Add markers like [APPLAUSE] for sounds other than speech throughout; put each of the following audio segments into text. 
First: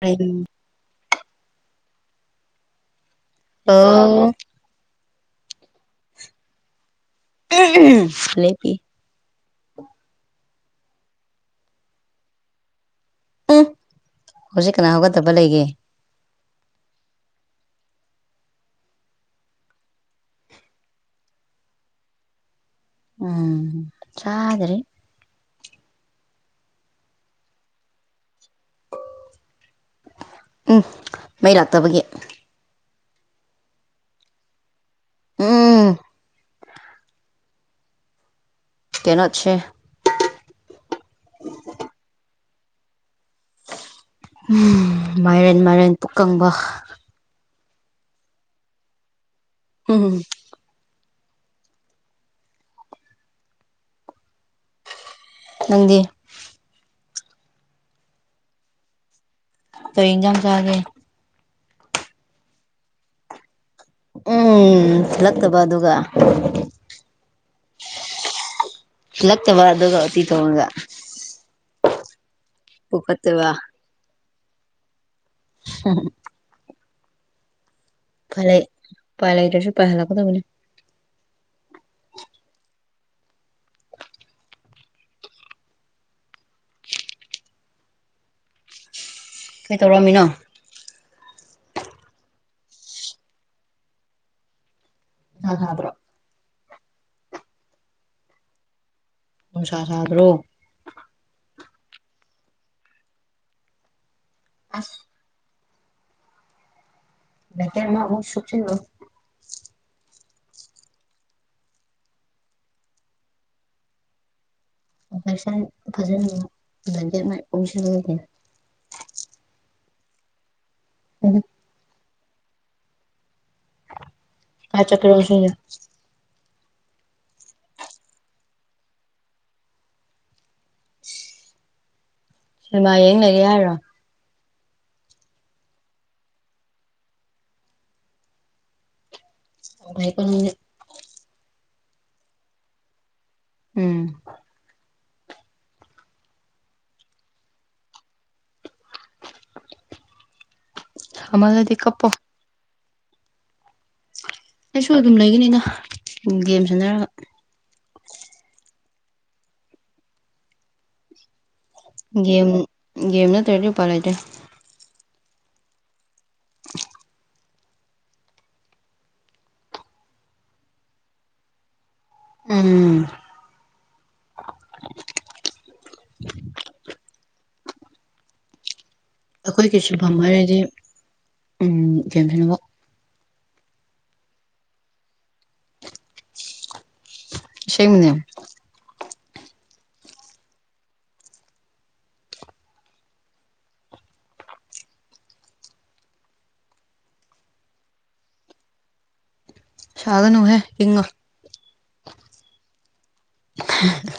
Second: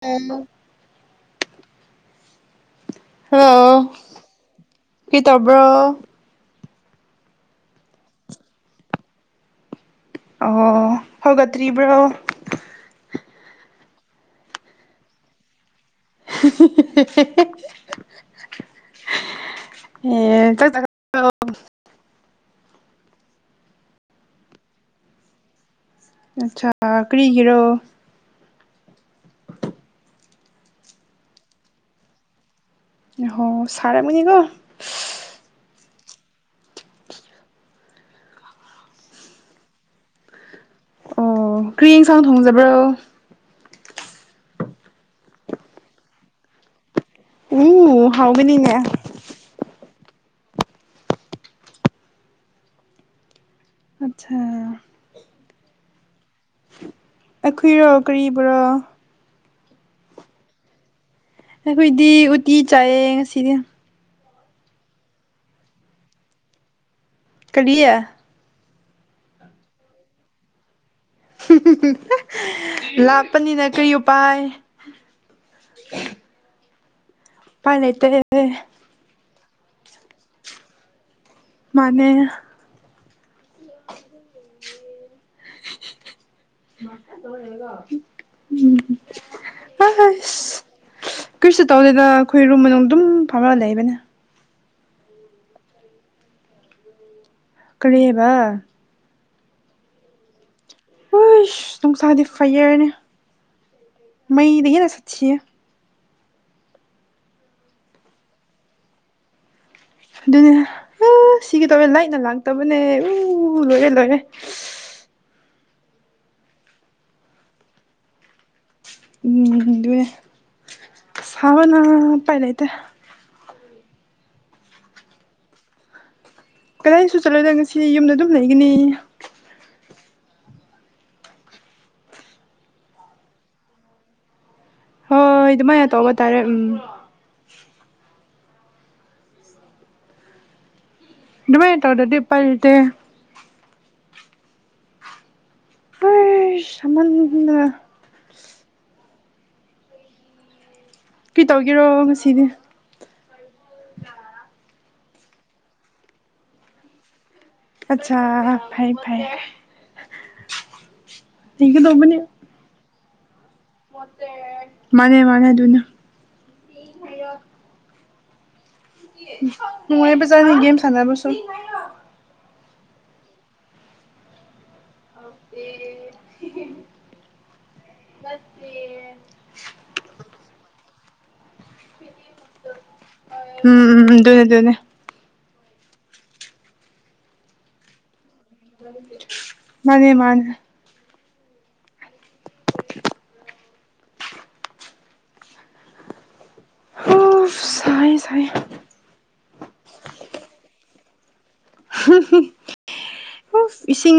ꯎꯝ hello ꯑꯣ ꯀꯤ ꯇꯕ꯭ꯔꯣ [UNINTELLIGIBLE] ꯑꯣ ꯍꯧꯒꯠꯇ꯭ꯔꯤꯕ꯭ꯔꯣ ꯍꯧꯖꯤꯛ ꯀꯅꯥ ꯍꯧꯒꯠꯇꯕ ꯂꯩꯒꯦ [UNINTELLIGIBLE] [UNINTELLIGIBLE] ꯎꯝ ꯆꯗ꯭ꯔꯤ ꯑꯆꯥ ꯀꯔꯤꯒꯤꯔꯣ ꯎꯝ ꯃꯩ ꯂꯥꯛꯇꯕꯒꯤ ꯍꯣ ꯁꯥꯔꯝꯒꯅꯤꯀꯣ ꯎꯝ ꯀꯩꯅꯣꯁꯦ ꯑꯣ ꯀ꯭ꯔꯤ ꯌꯦꯡ ꯁꯥꯡ ꯊꯣꯡꯖꯕ꯭ꯔꯣ ꯃꯥꯏꯔꯦꯟ ꯃꯥꯏꯔꯦꯟ ꯄꯨꯛꯀꯪꯕ ꯎꯝ ꯍꯥꯎꯒꯅꯤꯅꯦ ꯎꯝ ꯑꯆꯥ ꯅꯪꯗꯤ ꯑꯈꯨꯏꯔꯣ ꯀꯔꯤꯕ꯭ꯔꯣ ꯀꯩ ꯏꯟꯖꯥꯡ ꯆꯥꯒꯦ ꯑꯩꯈꯣꯏꯗꯤ ꯎꯇꯤ ꯆꯥꯏꯌꯦ ꯉꯁꯤꯗꯤ ꯎꯝ ꯊꯤꯜꯂꯛꯇꯕ ꯑꯗꯨꯒ ꯀꯔꯤ ꯊꯤꯜꯂꯛꯇꯕ ꯑꯗꯨꯒ ꯎꯇꯤ ꯊ‌ꯣꯡꯔꯒ ꯄꯨꯛ ꯐꯠꯇꯕ ꯂꯥꯞꯄꯅꯤꯅ ꯀꯔꯤ ꯎꯄꯥꯏ [UNINTELLIGIBLE] ꯄꯥꯏ ꯂꯩꯇ‌ꯦꯍ‌ꯦ ꯐꯅꯤ ꯎꯄꯥꯏ ꯂꯩꯇ꯭ꯔꯥꯁꯨ ꯄꯥꯏꯍꯜꯂꯛꯀꯗꯕꯅꯤ ꯃꯥꯅꯦ [UNINTELLIGIBLE] [INAUDIBLE] ꯀꯩ ꯇꯧꯔꯝꯃꯤꯅꯣ ꯀꯩꯁꯨ ꯇꯧꯗꯦꯗ ꯑꯩꯈꯣꯏ ꯔꯨꯝ ꯃꯅꯨꯡ ꯗꯨꯝ ꯐꯝꯃ ꯂꯩꯕꯅꯦ ꯅꯪꯍꯧꯗ꯭ꯔ‌ꯣ ꯀꯔꯤꯕ ꯅꯨꯡꯁꯥ ꯁꯥꯗ꯭ꯔꯣ ꯍꯩꯁ ꯅꯨꯡꯁꯥꯗꯤ ꯐꯩꯌꯥ꯭ꯔꯅꯦ ꯃꯩꯗꯒꯤ ꯑꯁ ꯍ‌ꯦꯟꯅ ꯁꯠꯊꯤꯌ‌ꯦ ꯃꯩꯀ‌ꯦ [UNINTELLIGIBLE] ꯁꯨꯛꯆꯤꯜꯂ‌ꯣ ꯑꯗꯨꯅꯦ ꯑꯥ ꯁꯤꯒ‌ꯦ ꯇꯧꯑ‌ꯦ ꯂꯥ꯭ꯏꯠꯅ ꯂꯥꯛꯇꯕꯅꯦ ꯎ ꯂꯣꯏꯔꯦ ꯂꯣꯏꯔꯦ ꯑꯣꯄ꯭ꯔ‌ꯦꯁꯟ ꯐꯖꯅ ꯗꯨꯝ [UNINTELLIGIBLE] ꯑꯣꯝꯁꯤꯜꯂꯒꯦ ꯎꯝ ꯗꯩꯅ‌ꯦ ꯎꯝ ꯁꯕꯅ ꯎꯄꯥꯏ ꯂꯩꯇ‌ꯦ ꯐꯥꯏꯠ ꯆꯠꯇ‌ꯣꯏꯔ‌ꯣ ꯉꯁꯤ ꯀꯗꯥꯏꯁꯨ ꯆꯠꯂ‌ꯣꯏꯗ ꯉꯁꯤ ꯌꯨꯝꯗ ꯑꯗꯨꯝ ꯂꯩꯒꯅꯤ ꯁꯤꯃ ꯌꯦꯡ ꯂꯩꯒꯦ ꯍꯥꯏꯔꯣ ꯍꯣꯏ ꯗꯨꯃꯥꯏꯅ ꯇꯧꯕ ꯇꯥꯔꯦ ꯎꯝ ꯅꯨꯡꯉꯥꯏꯀ‌ꯣ ꯃꯤꯗꯤ ꯑꯗꯨꯃꯥꯏꯅ ꯇꯧꯗꯗꯤ ꯄꯥꯏ ꯂꯩꯇ‌ꯦ ꯎꯝ ꯎꯏ ꯁꯃꯟꯕꯅ ꯀꯩ ꯑꯃꯗꯗꯤ ꯇꯧꯒꯦꯔꯣ ꯀꯞꯄꯣ ꯉꯁꯤꯗꯤ ꯑꯩꯁꯨ ꯑꯗꯨꯝ ꯂꯩꯒꯅꯤꯗ ꯒꯦꯝ ꯁꯥꯟꯅꯔꯒ ꯑꯠꯁꯥ ꯐꯩ ꯐꯩ ꯂꯩꯒꯗꯧꯕꯅꯤ ꯒꯦꯝ ꯒꯦꯝ ꯅꯠꯇ꯭ꯔꯥꯗꯤ ꯎꯄꯥꯏ ꯂꯩꯇ‌ꯦ ꯃꯥꯅꯦ ꯃꯥꯅꯦ ꯗꯨꯅ‌ꯦ ꯅꯨꯡꯉꯥꯏꯕ ꯖꯥꯠꯅꯤ ꯒꯦꯝ ꯁꯥꯟꯅꯕꯁꯨ ꯎꯝ ꯍꯥꯎꯇ‌ꯦ ꯅꯠꯇ° ꯑꯩꯈꯣꯏꯒꯤ ꯁꯤꯟꯐꯝ ꯍꯥꯏꯔꯗꯤ ꯎꯝ ꯒ°ꯝ ꯁꯥꯟꯅꯕ ꯎꯝꯝ ꯗꯨꯅꯦ ꯗꯨꯅꯦ ꯑꯁ°ꯡꯕꯅ° ꯃꯥꯅꯦ ꯃꯥꯅꯦ [INAUDIBLE] ꯍ‌ꯣꯁ ꯁꯥꯏꯌ° ꯁꯥꯏꯌ° ꯁꯥꯒꯅꯨꯍ° ꯏꯪꯉꯨ ꯍꯨꯝ ꯍꯨꯝ [UNINTELLIGIBLE] ꯏꯁꯤꯡ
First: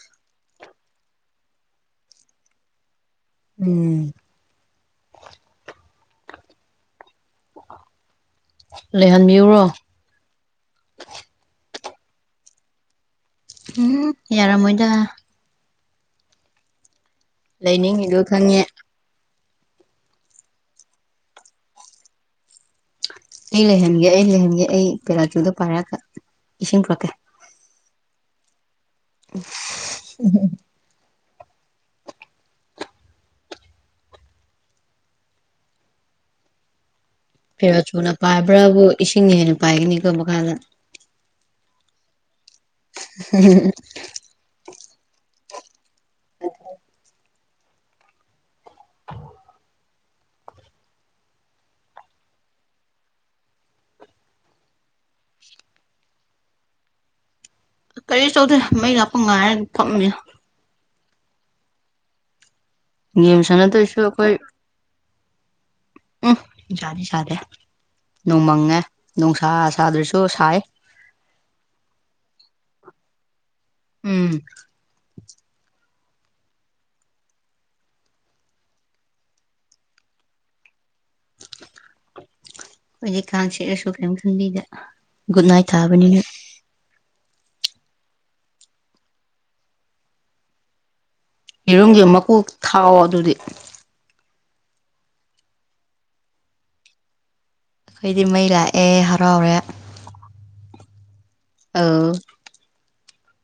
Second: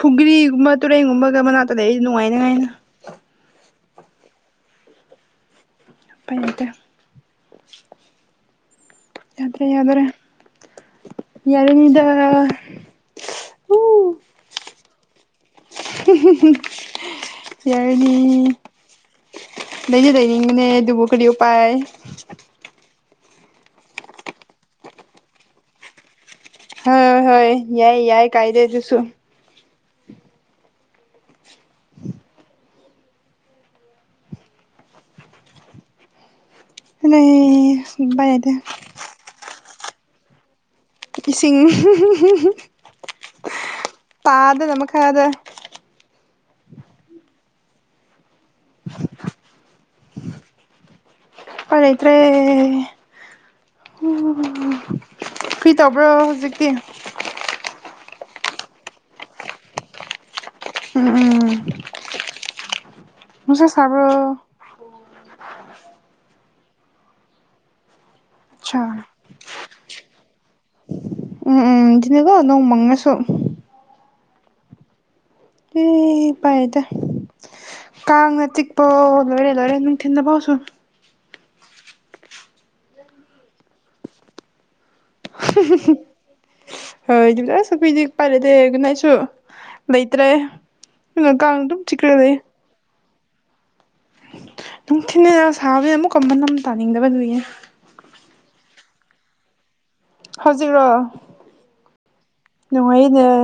ꯐꯨꯒ꯭ꯔꯤꯒꯨꯝꯕ ꯇꯨꯔꯦꯟꯒꯨꯝꯕꯒ ꯃꯅꯥꯛꯇ ꯂꯩꯔꯗꯤ ꯅꯨꯡꯉꯥꯏꯅꯉꯥꯏꯅ° ꯎꯝ [UNINTELLIGIBLE] ꯂꯩꯍꯟꯕꯤꯌꯨꯔꯣ ꯌꯥꯗ꯭ꯔ° ꯌꯥꯗ꯭ꯔ° ꯌꯔꯅꯤꯗ ꯎꯝ ꯌꯥꯔꯝꯃꯣꯏꯗ [UNINTELLIGIBLE] ꯌꯥꯔꯅꯤ ꯂꯩꯅꯤꯡꯉꯤꯗꯣ ꯈꯪꯉꯦ ꯂꯩꯗꯤ ꯂꯩꯅꯤꯡꯕꯅ° ꯑꯗꯨꯕꯨ ꯀꯔꯤ ꯎꯄꯥꯏ ꯑꯩ ꯂꯩꯍꯟꯒꯦ ꯑꯩ ꯂꯩꯍꯟꯒꯦ ꯑꯩ ꯄꯦꯔꯥꯆꯨꯗꯨ ꯄꯥꯏꯔꯒ ꯏꯁꯤꯡ ꯄꯨꯔꯛꯀꯦ ꯍꯣꯏ ꯍꯣꯏ ꯌꯥꯏ ꯌꯥꯏ ꯀꯥꯏꯗꯦ ꯑꯗꯨꯁꯨ [UNINTELLIGIBLE] [UNINTELLIGIBLE] ꯄ°ꯔꯥꯆꯨꯅ ꯎꯄꯥꯏ ꯂꯩꯇꯦ ꯄꯥꯏꯕ꯭ꯔꯥꯕꯨ ꯏꯁꯤꯡꯅ ꯍꯦꯟꯅ ꯄꯥꯏꯒꯅꯤꯀꯣ ꯃꯈꯥꯗ ꯏꯁꯤꯡ [UNINTELLIGIBLE] [UNINTELLIGIBLE] ꯄꯥꯗꯅ ꯃꯈꯥꯗ ꯄꫭꯠ ꯂꯩꯇ꯭ꯔ° [UNINTELLIGIBLE] ꯀ꯭ꯔꯤ ꯇꯧꯕ꯭ꯔꫭ ꯍꯧꯖꯤꯛꯇꯤ ꯀꯔꯤꯁꯨ ꯇꯧꯗ° ꯃꯩ ꯂꯥꯛꯄ ꯉꯥꯏꯔꯒ ꯐꯝꯃꯤꯌ° ꯎꯝ ꯎꯝ ꯒꯦꯝ ꯅꯨꯡꯁꯥ ꯁꯥꯟꯅꯗꯣꯏ ꯁꯔꯨꯛ ꯁꯥꯕ꯭ꯔꯣ ꯑꯈꯣꯏ [INAUDIBLE] ꯎꯝ ꯅꯨꯡꯁꯥꯥꯗꯤ ꯁꯥꯗꯦ ꯅꯣꯡꯃꯪꯉꯦ ꯑꯠꯁꯥ ꯅꫭꯡꯁꯥ ꯁꯥꯗ꯭ꯔꯁꯨ ꯁꯥꯏ ꯎꯝ ꯎꯝ [UNINTELLIGIBLE] ꯅꫭꯡ ꯃꯪꯉꯁꯨ ꯎꯝ ꯍꯤ ꯄꯥꯏ [UNINTELLIGIBLE] ꯗ ꯀꯥꯡꯅ ꯆꯤꯛꯄꯑꫭ ꯂꯣꯏꯔꯦ ꯂꯣꯏꯔꯦ ꯅꯨꯡꯊꯤꯜꯗ ꯐꯥꯎꯁꯨꯝ ꯑꯩꯗꯤ ꯀꯥꯡ ꯆꯤꯛꯑꯁꯨ ꯀꯔꯤꯝ ꯈꯟꯕꯤꯗ° [UNINTELLIGIBLE] ꯍꫭꯏꯗꯨꯁꯨ ꯑꯁ ꯑꯩꯈꫭꯏꯗꯤ ꯎꯄꯥꯏ ꯂꯩꯇ° ꯑꯗꯨꯅ ꯑꯩꯁꯨ ꯂꯩꯇ꯭ꯔꯦ ꯑꯗꯨꯅ ꯀꯥꯡꯅ ꯑꯗꯨꯝ ꯌꯦꯔꯨꯝꯒꯤ ꯆꯤꯛꯔꯒ ꯃꯀꯨꯛ ꯊꯥꯎ ꯑꯗꯨꯗꯤ ꯅꯨꯡꯊꯤꯟꯅ ꯌꯥꯝ ꯁꯥꯕꯩ ꯑꯃꯨꯛꯀ ꯃꯅꯝ ꯇꯥꯅꯤꯡꯗꯕ ꯗꯨꯏꯒꯤꯅ° ꯑꯩꯗꯤ ꯃꯩ ꯂꯥꯛꯑꯦ ꯍꯔꯥꯎꯔꯦ ꯍꯧꯖꯤꯛꯔꯣ ꯑꯥꯎ ꯅꯨꯡꯉꯥꯏꯅꯤꯗ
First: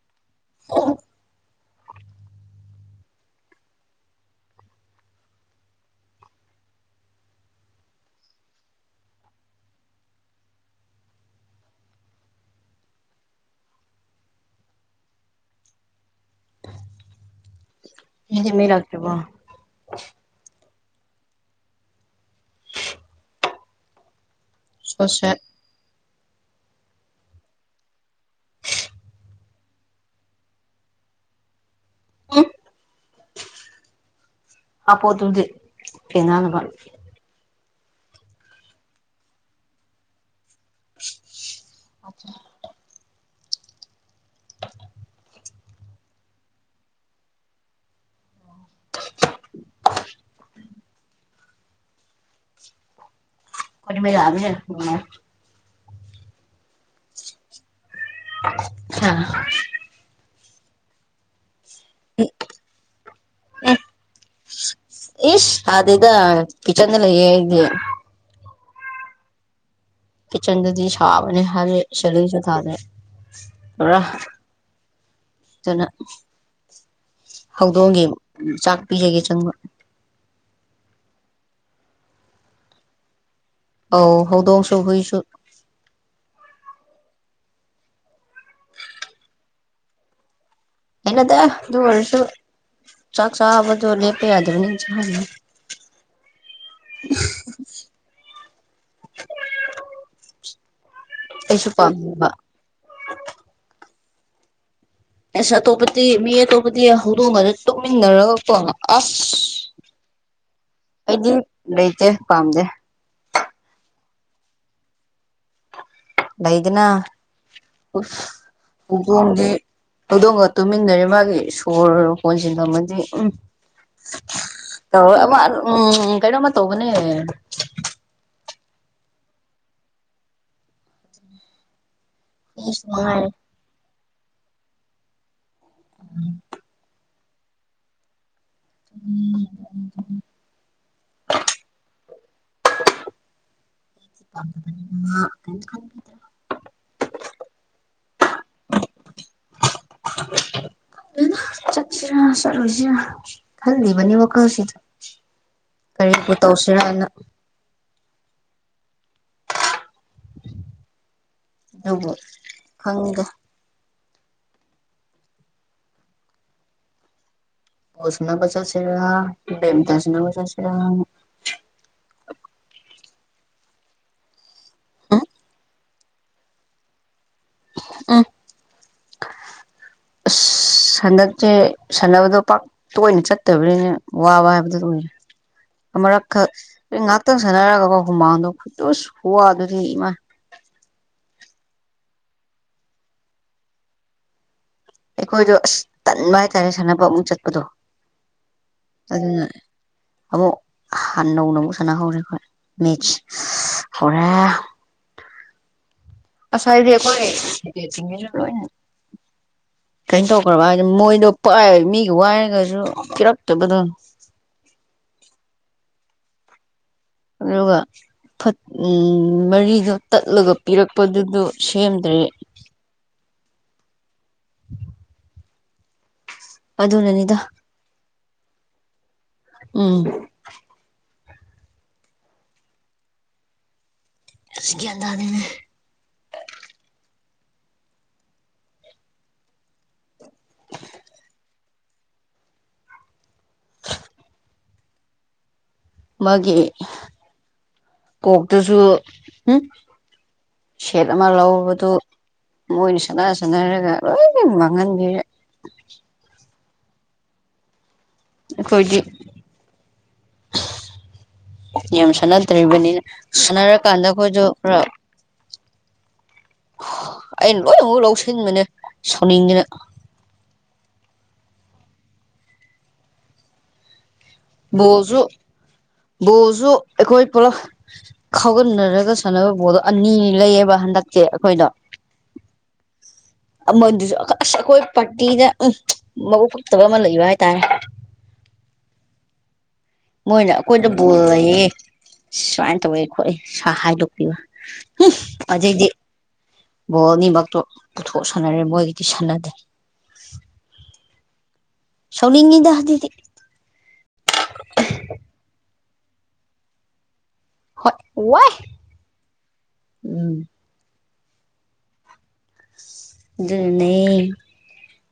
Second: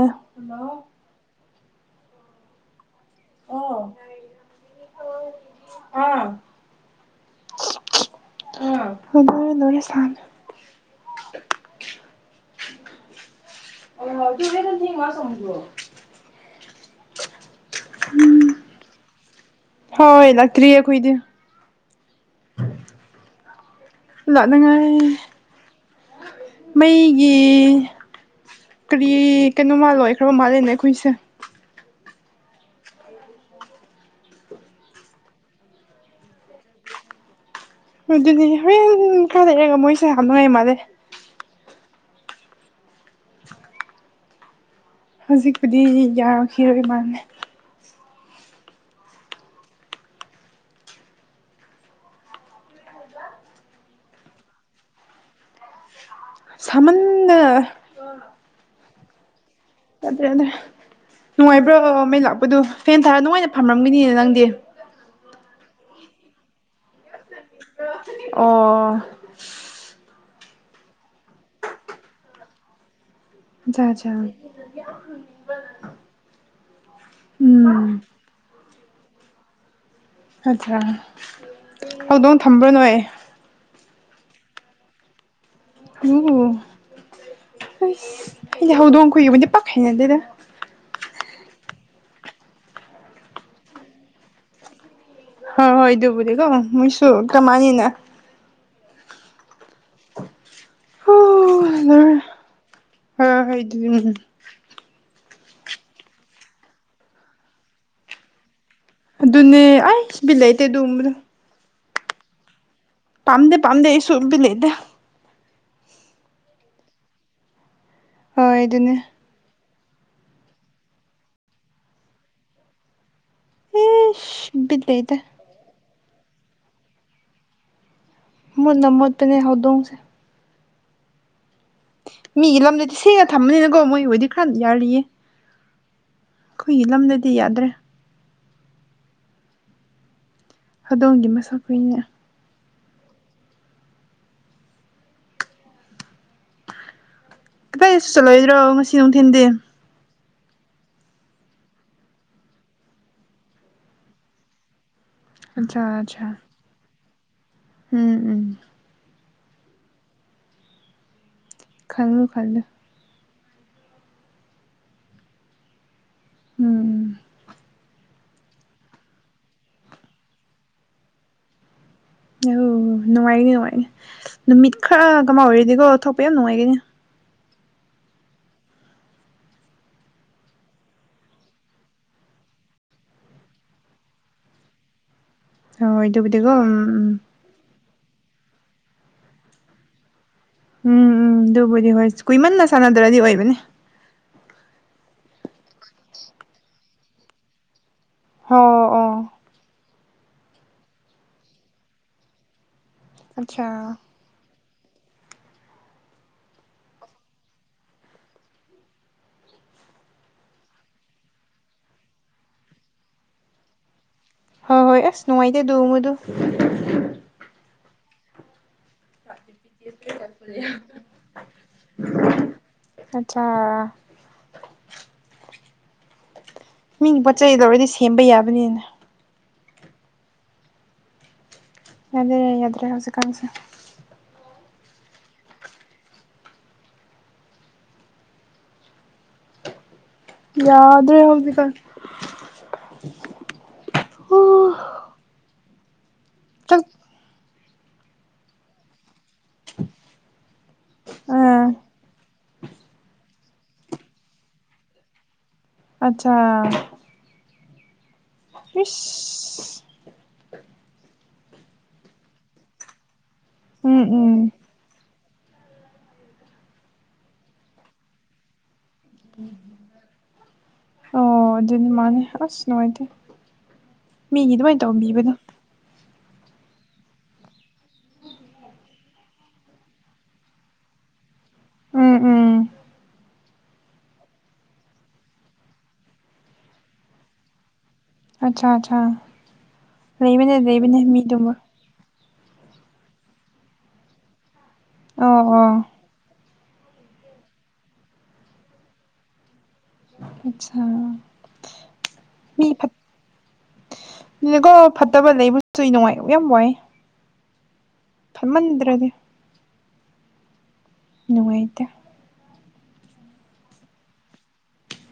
[INAUDIBLE] [UNINTELLIGIBLE] ꯍꫭꯏꯃ ꯂꫭꯏꯔ° ꯁꯥꯕꯅ [UNINTELLIGIBLE] ꯑꯩꯗꯤ ꯃꯤ ꯂꯥꯛꯇ꯭ꯔꯕꯣ ꯍꯣꯏ ꯂꯥꯛꯇ꯭ꯔꯤ ꯑꯈꯣꯏꯗꯤ [INAUDIBLE] ꯂꯥꯛꯅꯉꯥꯏ ꯁꯣꯁꯦ ꯃꯩꯒꯤ ꯀꯔꯤ ꯀꯩꯅꯣꯃ ꯂꯣꯢꯈ꯭ꯔꯕ ꯃꯥꯜꯂꯦꯅꯦ ꯑꯩꯈꯣꯏꯁꯦ ꯎꯝ ꯍꯥꯄꯄꯣ ꯗꯨꯗꯤ ꯐꯤꯅꯥꯟꯅꯕ ꯑꯗꯨꯗꯤ ꯍꯣꯔꯦꯟ ꯏ ꯀꯥ ꯂꯩꯔꯒ ꯃꯣꯏꯁꯦ ꯍꯥꯞꯅꯉꯥꯏ ꯃꯥꯜꯂꯦ ꯑꯆꯥ [UNINTELLIGIBLE] ꯍꯧꯖꯤꯛꯄꯨꯗꯤ ꯌꯥꯔꯛꯈꯤꯔꯣꯏ ꯏꯃꯥꯅꯦ ꯈ ꯃꯥ [UNINTELLIGIBLE] ꯁꯥꯃꯟꯗꯅ ꯍꯝ ꯌꯥꯗ꯭ꯔꯦ ꯌꯥꯗ꯭ꯔꯦ ꯅꯨꯡꯉꯥꯏꯕ꯭ꯔꯣ ꯃꯩ ꯂꯥꯛꯄꯗꯨꯣ ꯐꯦꯟ ꯊꯥꯔ ꯅꯨꯡꯉꯥꯏꯅ ꯑꯦ ꯐꯝꯔꯝꯒꯅꯤꯅꯦ ꯅꯪꯗꯤ ꯏꯁ ꯁꯥꯗꯦꯗ ꯀꯤꯆꯟꯗ ꯂꯩꯌꯦ ꯑꯩꯗꯤ ꯑꯣ ꯀꯤꯆꯟꯗꯗꯤ ꯁꯥꯥꯕꯅꯦ ꯍꯥꯢꯗꯤ ꯁꯤꯂꯤꯡꯥꯨ ꯊꯥꯗꯦ ꯑꯠꯆꯥ ꯄꯨꯔꯥ ꯑꯠꯆꯥ ꯑꯗꯨꯅ ꯎꯝ ꯍꯧꯗꯣꯡꯒꯤ ꯎ ꯆꯥꯛ ꯄꯤꯖꯒꯦ ꯆꯪꯕ ꯅꯠꯇꯔꯒ ꯍꯧꯗꯣꯡ ꯊꯝꯕꯔ ꯅꯣꯏ ꯑꯧ ꯍꯧꯗꯣꯡ ꯁꯨ ꯍꯨꯏ ꯁꯄ ꯑꯣꯗꯤ ꯍꯧꯗꯣꯡ ꯀꯨꯏꯕꯗꯤ ꯄꯥꯈꯥꯏꯅꯗꯦꯗ [UNINTELLIGIBLE] ꯍꯩ ꯅꯗꯦ ꯑꯗꯨ ꯑꯣꯏꯔꯁꯨ ꯆꯥꯛ ꯆꯥꯕꯗꯣ ꯂꯤꯞꯄ ꯌꯗꯕꯅꯤꯅ ꯆꯥꯔꯤꯅꯤ ꯍꯣꯏ ꯍꯣꯏ ꯑꯗꯨꯕꯨꯗꯤ ꯀꯣ ꯃꯣꯏꯁꯨ ꯀꯃꯅꯤꯅ ꯍ ꯑꯩꯁꯨ ꯄꯥꯝꯃꯨꯕ ꯍ ꯍꯥꯏꯗꯤ ꯑꯁ ꯑꯇꯣꯞꯄꯗꯤ ꯃꯤ ꯑꯇꯣꯞꯄꯗꯤ ꯍꯧꯗꯣꯡꯉꯒ ꯇꯨꯛꯃꯤꯟꯅꯔꯒꯀꯣ ꯑꯁ ꯑꯗꯨꯅꯦ ꯑꯩꯁ ꯕꯤꯠ ꯂꯩꯇꯦ ꯑꯗꯨꯒꯨꯝꯕꯗꯣ ꯑꯩꯗꯤ ꯂꯩꯇꯦ ꯄꯥꯝꯗꯦ ꯄꯝꯗꯦ ꯄꯝꯗꯦ ꯑꯩꯁꯨꯕꯤꯠ ꯂꯩꯇꯦ ꯂꯩꯩꯗꯅꯥꯗꯤ ꯍꯣꯏ ꯑꯗꯨꯅꯦ ꯍꯧꯗꯣꯡꯝꯒ ꯇꯨꯃꯤꯟꯅꯔꯦ ꯃꯥꯒꯤ ꯁꯣꯔ ꯍꯣꯟꯁꯤꯟꯂꯝꯃꯗꯤ ꯎꯝ ꯏꯁ ꯕꯤꯠ ꯇ ꯂꯩꯇꯦ ꯑꯃ ꯎꯝ ꯀꯩꯅꯣꯃ ꯇꯧꯕꯅꯦ ꯏꯃꯣꯠꯇ ꯃꯣꯠꯄꯅꯦ ꯍꯧꯗꯣꯡꯁꯦ ꯃꯤꯒꯤ ꯂꯝꯗꯗꯤ ꯃꯉꯥꯏꯔꯦ ꯁꯦꯡꯅ ꯊꯝꯃꯅꯤꯅꯀꯣ ꯃꯣꯏ ꯑꯣꯏꯗꯤ ꯈꯔꯗꯤ ꯌꯥꯔꯤꯌꯦ ꯎꯝ ꯑꯩꯈꯣꯏꯒꯤ ꯂꯝꯗꯗꯤ ꯌꯥꯗ꯭ꯔꯦ ꯎꯝ ꯎ ꯍꯧꯗꯣꯡꯒꯤ ꯃꯁꯛ ꯀꯨꯏꯅꯦ [UNINTELLIGIBLE] ꯀꯗꯥꯏꯁꯨ ꯆꯠꯂꯣꯏꯗ꯭ꯔꯣ ꯉꯁꯤ ꯅꯨꯡ ꯊꯤꯟꯗꯤ ꯈꯪꯗꯦꯗ ꯆꯠꯁꯤꯔ ꯆꯠꯂꯣꯏꯁꯤꯔ ꯈꯪꯂꯤꯕꯅꯦ ꯋꯥꯈꯜꯁꯦ ꯑꯠꯆꯥ ꯑꯠꯆꯥ ꯀꯔꯤꯕꯨ ꯇꯧꯁꯤꯔꯥꯅ ꯎꯝ ꯎꯝ ꯑꯗꯨꯕ ꯈꯜꯂꯨ ꯈꯜꯂꯨ ꯈꯪꯗꯦ ꯎꯝ ꯑꯣꯁꯅ ꯄꯆꯥꯁꯦ ꯦꯝꯗꯥꯖꯅ ꯄꯆꯥꯁꯤ [UNINTELLIGIBLE] ꯑꯣ ꯅꯨꯡꯉꯥꯏꯒꯅꯤ ꯅꯨꯡꯉꯥꯏꯅꯤ ꯅꯨꯃꯤꯠ ꯈꯔ ꯀꯃꯥꯏ ꯑꯣꯏꯔꯗꯤꯒꯣ ꯊꯣꯛꯄ ꯌꯥꯝ ꯅꯨꯡꯉꯥꯏꯒꯅꯤ ꯎꯝ ꯁꯟꯗꯛꯁꯦ ꯁꯥꯟꯅꯕꯗꯣ ꯄꯥꯛ ꯇꯣꯏꯅ ꯆꯠꯇꯕꯅꯤꯅꯦ ꯋꯥꯕ ꯍꯥꯏꯕꯗꯨꯣ ꯑꯣꯏꯔꯦ ꯍꯣꯏ ꯑꯃꯔꯛꯈꯛ ꯑꯗꯨꯕꯨꯗꯤꯀꯣ ꯎꯝ ꯑꯩ ꯎꯝ ꯉꯍꯥꯛꯇꯪ ꯁꯥꯟꯅꯔꯒꯀꯣ ꯍꯨꯃꯥꯡꯗꯣ ꯈꯨꯠꯇꯨ ꯈꯄꯋꯥꯗꯨꯗꯤ ꯑꯗꯨꯗꯤ ꯏꯃꯥꯏ ꯎꯝ ꯎꯝ ꯗꯨꯕꯨꯗꯤ ꯍꯣꯏ ꯀꯨꯏꯃꯟꯅ ꯁꯥꯟꯅꯗ꯭ꯔꯗꯤ ꯑꯣꯏꯕꯅꯦ ꯫ ꯑꯩꯈꯣꯏꯗꯣ ꯑꯁ ꯇꯟꯕ ꯍꯥꯏꯇꯥꯔꯦ ꯁꯥꯟꯅꯕ ꯑꯃꯨꯛ ꯆꯠꯄꯗꯣ ꯍꯣ ꯑꯣ ꯑꯗꯨꯅ ꯑꯃꯨꯛ ꯍꯥꯟ ꯅꯧꯅ ꯑꯃꯨꯛ ꯁꯥꯟꯅ ꯍꯧꯔꯦ ꯍ‌ꯣꯏ ꯃꯦꯠꯁ ꯑꯠꯆꯥꯥ ꯑꯣꯔꯦ ꯑꯁꯥꯏꯗꯤ ꯑꯈ‌ꯣꯏ [UNINTELLIGIBLE] ꯂ‌ꯣꯏꯅ ꯀꯩꯅꯣ ꯇꯧꯈ꯭ꯔꯕ ꯍꯥꯏꯗꯤ ꯃꯣꯏꯗꯣ ꯄꯥꯏꯕꯡꯔ ꯃꯤꯒꯤ ꯋꯥꯏꯔꯒꯁꯨ ꯀꯤꯔꯛꯇꯕꯗꯣ ꯫ ꯍꯣꯏ ꯍꯣꯏ ꯑꯁ ꯅꯨꯡꯉꯥꯏꯇꯦ ꯑꯗꯨꯒꯨꯝꯕꯗꯨ ꯫ ꯑꯗꯨꯒ ꯐꯠ ꯎꯝ ꯃꯔꯤꯗꯨ ꯇꯠꯂꯒ ꯄꯤꯔꯛꯄꯗꯨꯗꯨ ꯁꯦꯝꯗ꯭ꯔꯤ ꯫ ꯑꯠꯆꯥ ꯃꯤꯒꯤ ꯄꯣꯠ ꯑꯗꯨꯅꯅꯤꯗ ꯆꯩ ꯂꯧꯔꯗꯤ ꯁꯦꯝꯕ ꯌꯥꯕꯅꯤꯅ ꯫ ꯎꯝ ꯑꯗꯨꯅ ꯌꯥꯗ꯭ꯔꯦ ꯍꯧꯖꯤꯛꯀꯥꯟꯁꯦ ꯫ ꯑꯁ ꯒ꯭ꯌꯥꯟ ꯇꯥꯗ‌ꯦꯅ‌ꯦ ꯫ ꯌꯥꯗ꯭ꯔꯦ ꯍꯖꯤꯛꯀꯥꯟ ꯫ ꯑꯣ ꯃꯥꯒꯤ ꯆꯥꯛ ꯄ‌ꯣꯛꯇꯨꯁꯨ ꯎꯝ ꯁꯦꯠ ꯑꯃ ꯑꯥ ꯂꯧꯕꯗꯨ ꯃꯣꯏꯅ ꯁꯥꯟꯅ ꯁꯥꯟꯅꯔꯒ ꯂꯣꯏꯅ ꯃꯥꯡꯍꯟꯕꯤꯔꯦ ꯫ ꯑꯠꯆꯥ ꯑꯩꯈꯣꯏꯗꯤ ꯏꯁ ꯌꯥꯝ ꯁꯥꯟꯅꯗ꯭ꯔꯤꯕꯅꯤꯅ ꯁꯥꯟꯅꯔꯀꯥꯟꯗ ꯎꯝ ꯎꯝ ꯑꯩꯈꯣꯏꯁꯨ ꯈꯔ ꯑꯩꯅ ꯂꯣꯏꯅꯃꯨꯛ ꯂꯧꯁꯤꯟꯕꯅꯦ ꯁꯣꯅꯤꯡꯗꯅ ꯫ ꯑꯣ ꯑꯗꯨꯗꯤ ꯃꯥꯅꯦ ꯑꯁ ꯅꯨꯡꯉꯥꯏꯇꯦ ꯫ ꯕ‌ꯣꯜꯁꯨ ꯕꯣꯜꯁꯨ ꯑꯩꯈꯣꯏ ꯄꯨꯂꯞ ꯈꯥꯎꯒꯠꯅꯔꯒ ꯁꯥꯟꯅꯕ ꯕꯣꯜꯗꯣ ꯑꯅꯤꯅꯤ ꯂꯩꯌꯦꯕ ꯍꯟꯗꯛ ꯁ‌ꯦ ꯑꯩꯈꯣꯏꯅ ꯎꯝ ꯎꯝ ꯑꯃꯗꯨꯁꯨ ꯑꯁ ꯑꯩꯈꯣꯏ ꯄꯥꯔꯇꯤꯗ ꯃꯕꯨꯛ ꯐꯛꯇꯕ ꯑꯃ ꯂꯩꯕ ꯍꯥꯏꯇꯥꯔꯦ ꯫ ꯑꯠꯆꯥ ꯑꯠꯆꯥ ꯃꯣꯏꯅ ꯂꯩꯕꯅꯦ ꯑꯩꯈꯣꯏꯗ ꯂꯩꯕꯅꯦ ꯕ‌ꯣꯜ ꯃꯤꯗꯨꯃ ꯂꯩꯌ‌ꯦ ꯁꯨꯃꯥꯏꯅ ꯇꯧꯋꯦ ꯈꯣꯠꯂ‌ꯦ ꯁꯥ ꯍꯥꯏꯗꯣꯛꯄꯤꯕ ꯑꯣ ꯑꯣ ꯑꯗꯩꯗꯤ ꯕꯣꯜ ꯑꯅꯤꯃꯛꯇꯣ ꯄꯨꯊꯣꯛꯑ ꯁꯥꯟꯅꯔꯦ ꯃꯣꯏꯒꯤꯗꯤ ꯁꯥꯟꯅꯗꯦ ꯫ ꯑꯠꯆꯥ ꯁꯥꯎꯅꯤꯡꯉꯤꯗ ꯑꯗꯨꯗꯤ ꯫ ꯅꯦꯀꯣ ꯐꯠꯇꯕ ꯂꯩꯕꯁꯨ ꯅꯨꯡꯉꯥꯏ ꯌꯥꯝ ꯋꯥꯏ ꯫ ꯍ‌ꯣꯏ ꯋꯥꯥꯏ ꯎꯝ ꯫ ꯅꯨꯡꯉꯥꯏꯇ‌ꯦ ꯑꯗꯨꯅꯅ‌ꯦ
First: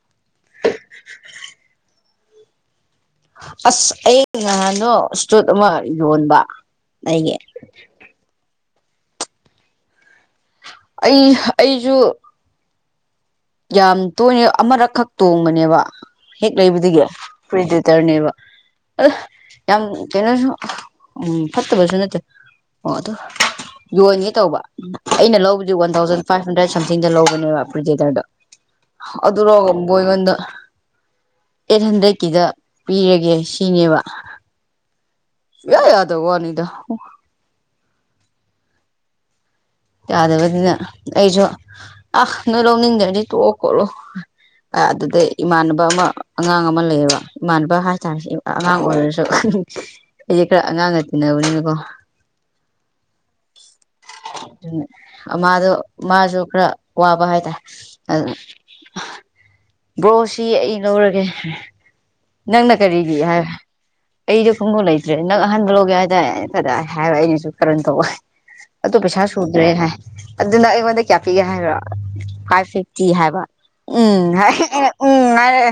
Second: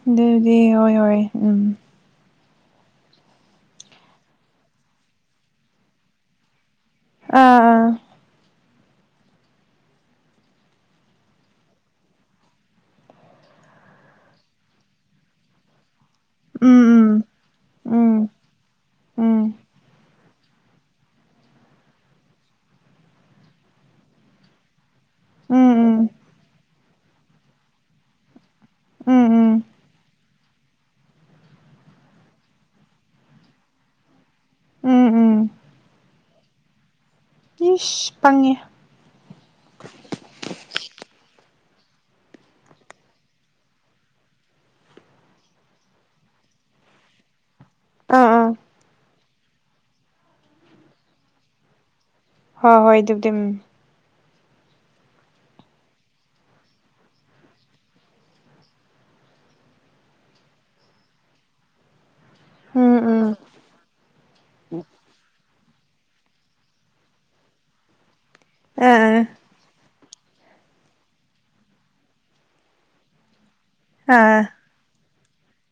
ꯑꯗꯨꯕꯨꯗꯤ ꯍꯣꯏ ꯍꯣꯏ ꯎꯝ ꯫ ꯑꯁ ꯑꯩ ꯉꯍꯥꯟꯅꯣ ꯏꯁꯇ꯭ꯔꯨꯠ ꯑꯃ ꯌꯣꯟꯕ ꯫ ꯑꯥ ꯑꯥ ꯑꯩ ꯑꯩꯁꯨ ꯌꯥꯝ ꯇꯣꯏꯅ ꯑꯃꯨꯔꯛꯈꯛ ꯇꯣꯡꯕꯅꯦꯕ ꯫ ꯍꯦꯛ ꯎꯝ ꯂꯩꯕꯗꯒꯤ ꯎꯝ ꯎꯝ ꯄ꯭ꯔꯤꯗ‌ꯦꯇꯔꯅꯦꯕ ꯑꯥ ꯎꯝ ꯌꯥꯝ ꯀꯩꯅꯣꯁꯨ ꯎꯝ ꯐꯠꯇꯕꯁꯨ ꯅꯠꯇꯦ ꯑꯣ ꯑꯗꯨ ꯌꯣꯟꯒꯦ ꯇꯧꯕ ꯑꯩꯅ ꯎꯝ ꯂꯧꯕꯗꯤ one um thousand five hundred ꯁꯝꯊꯤꯡꯗ ꯂꯧꯕꯅꯦꯕ ꯐ꯭ꯔꯤꯖꯦꯇꯔꯗ ꯎꯝ ꯎꯝ ꯑꯗꯨꯔꯣꯒ ꯃꯣꯏꯒꯟꯗ ꯑꯩꯠ ꯍꯟꯗ꯭ꯔꯦꯗꯀꯤꯗ ꯄꯤꯔꯒꯦ ꯁꯤꯅꯦꯕ ꯎꯝ ꯎꯝ ꯁꯨꯛꯌꯥ ꯌꯥꯗꯕ ꯋꯥꯅꯤꯗ ꯏꯁ ꯄꯪꯉꯦ ꯌꯥꯗꯕꯅꯤꯅ ꯑꯩꯖꯨ ꯑ ꯅꯣꯏ ꯂꯧꯅꯤꯡꯗ꯭ꯔꯗꯤ ꯇꯣꯛꯑꯣ ꯈꯣꯠꯂꯣ ꯑꯗꯨꯗꯩ ꯏꯃꯥꯟꯅꯕ ꯑꯃ ꯑꯉꯥꯡ ꯑꯃ ꯂꯩꯌꯦꯕ ꯏꯃꯥꯟꯅꯕ ꯍꯥꯏꯇꯥꯔꯦ ꯑꯥ ꯑꯥ ꯑꯉꯥꯡ ꯑꯣꯏꯔꯁꯨ ꯑꯩꯁꯦ ꯈꯔ ꯑꯉꯥꯡꯒ ꯇꯤꯟꯅꯕꯅꯤꯅꯀꯣ ꯍꯣꯏ ꯍꯣꯏ ꯑꯗꯨꯗꯤ ꯃꯥꯗꯣ ꯃꯥꯁꯨ ꯈꯔ ꯋꯥꯕ ꯍꯥꯏꯇꯥꯔꯦ ꯑꯗꯨ ꯕ꯭ꯔꯣ ꯁꯤ ꯑꯩ ꯂꯧꯔꯒꯦ ꯅꯪꯅ ꯎꯝ ꯀꯔꯤꯒꯤ ꯎꯝ ꯑꯩꯗꯣ ꯈꯣꯡꯎꯕ ꯂꯩꯇ꯭ꯔꯦ ꯅꯪ ꯑꯍꯟꯕ ꯂꯧꯒꯦ ꯍꯥꯏꯗꯥꯏ ꯀꯥꯗꯥꯏ ꯍꯥꯏꯕ ꯑꯩꯅꯁꯨ ꯀꯔꯟ ꯇꯧꯕ ꯑꯗꯣ ꯑꯥ ꯑꯥ ꯄꯩꯁꯥ ꯁꯨꯗꯔꯦ ꯍꯥꯏ ꯑꯗꯨꯅ ꯑꯩꯉꯣꯟꯗ ꯀꯌꯥ ꯄꯤꯒꯦ ꯍꯥꯏꯔꯣ ꯐꯥꯏꯚ ꯐꯤꯐꯇꯤ ꯍꯥꯏꯕ ꯎꯝ ꯍꯥꯏ ꯑꯥ ꯑꯩꯅ ꯎꯝ ꯍꯥꯏꯔꯒ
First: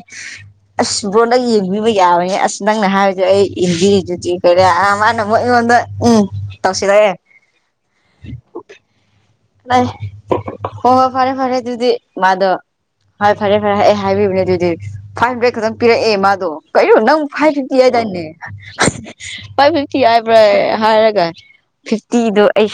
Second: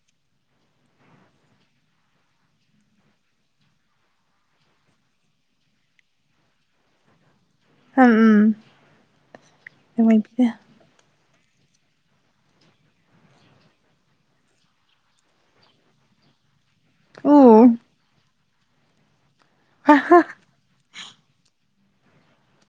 ꯕꯔꯣ ꯅꯪ ꯌꯦꯡꯕꯤꯕ ꯌꯥꯕꯅꯤ ꯑꯁ ꯅꯪꯅ ꯍꯥꯏꯕꯗꯣ ꯑꯩ ꯌꯦꯡꯕꯤꯔꯤꯗꯨꯗꯤ ꯀꯩꯔꯤ ꯃꯥꯅ ꯑꯃꯨꯛ ꯑꯩꯉꯣꯟꯗ ꯎꯝ ꯇꯧꯁꯤꯔ ꯍꯌꯦꯡ ꯎꯝ ꯎꯝ ꯅꯨꯡꯉꯥꯏꯕꯤꯗ ꯍꯣ ꯐꯔꯦ ꯐꯔꯦ ꯑꯗꯨꯗꯤ ꯃꯥꯗꯣ ꯍꯣꯏ ꯐꯔꯦ ꯐꯔꯦ ꯑꯩ ꯍꯥꯏꯕꯤꯕꯅꯦ ꯑꯗꯨꯗꯤ ꯐꯥꯏꯚ ꯍꯟꯗ꯭ꯔꯦ ꯈꯛꯇꯪ ꯄꯤꯔꯛꯑꯦ ꯃꯥꯗꯣ ꯀꯩꯅꯣ ꯅꯪ ꯎ ꯐꯥꯏꯚ ꯐꯤꯐꯇꯤ ꯍꯥꯏꯗꯥꯏꯅꯦ ꯐꯥꯏꯚ ꯍꯥ ꯐꯤꯐꯇꯤ ꯍꯥ ꯍꯥꯏꯕ꯭ꯔꯥ ꯍꯥꯏꯔꯒ ꯐꯤꯐꯇꯤ ꯗꯣ ꯑꯩ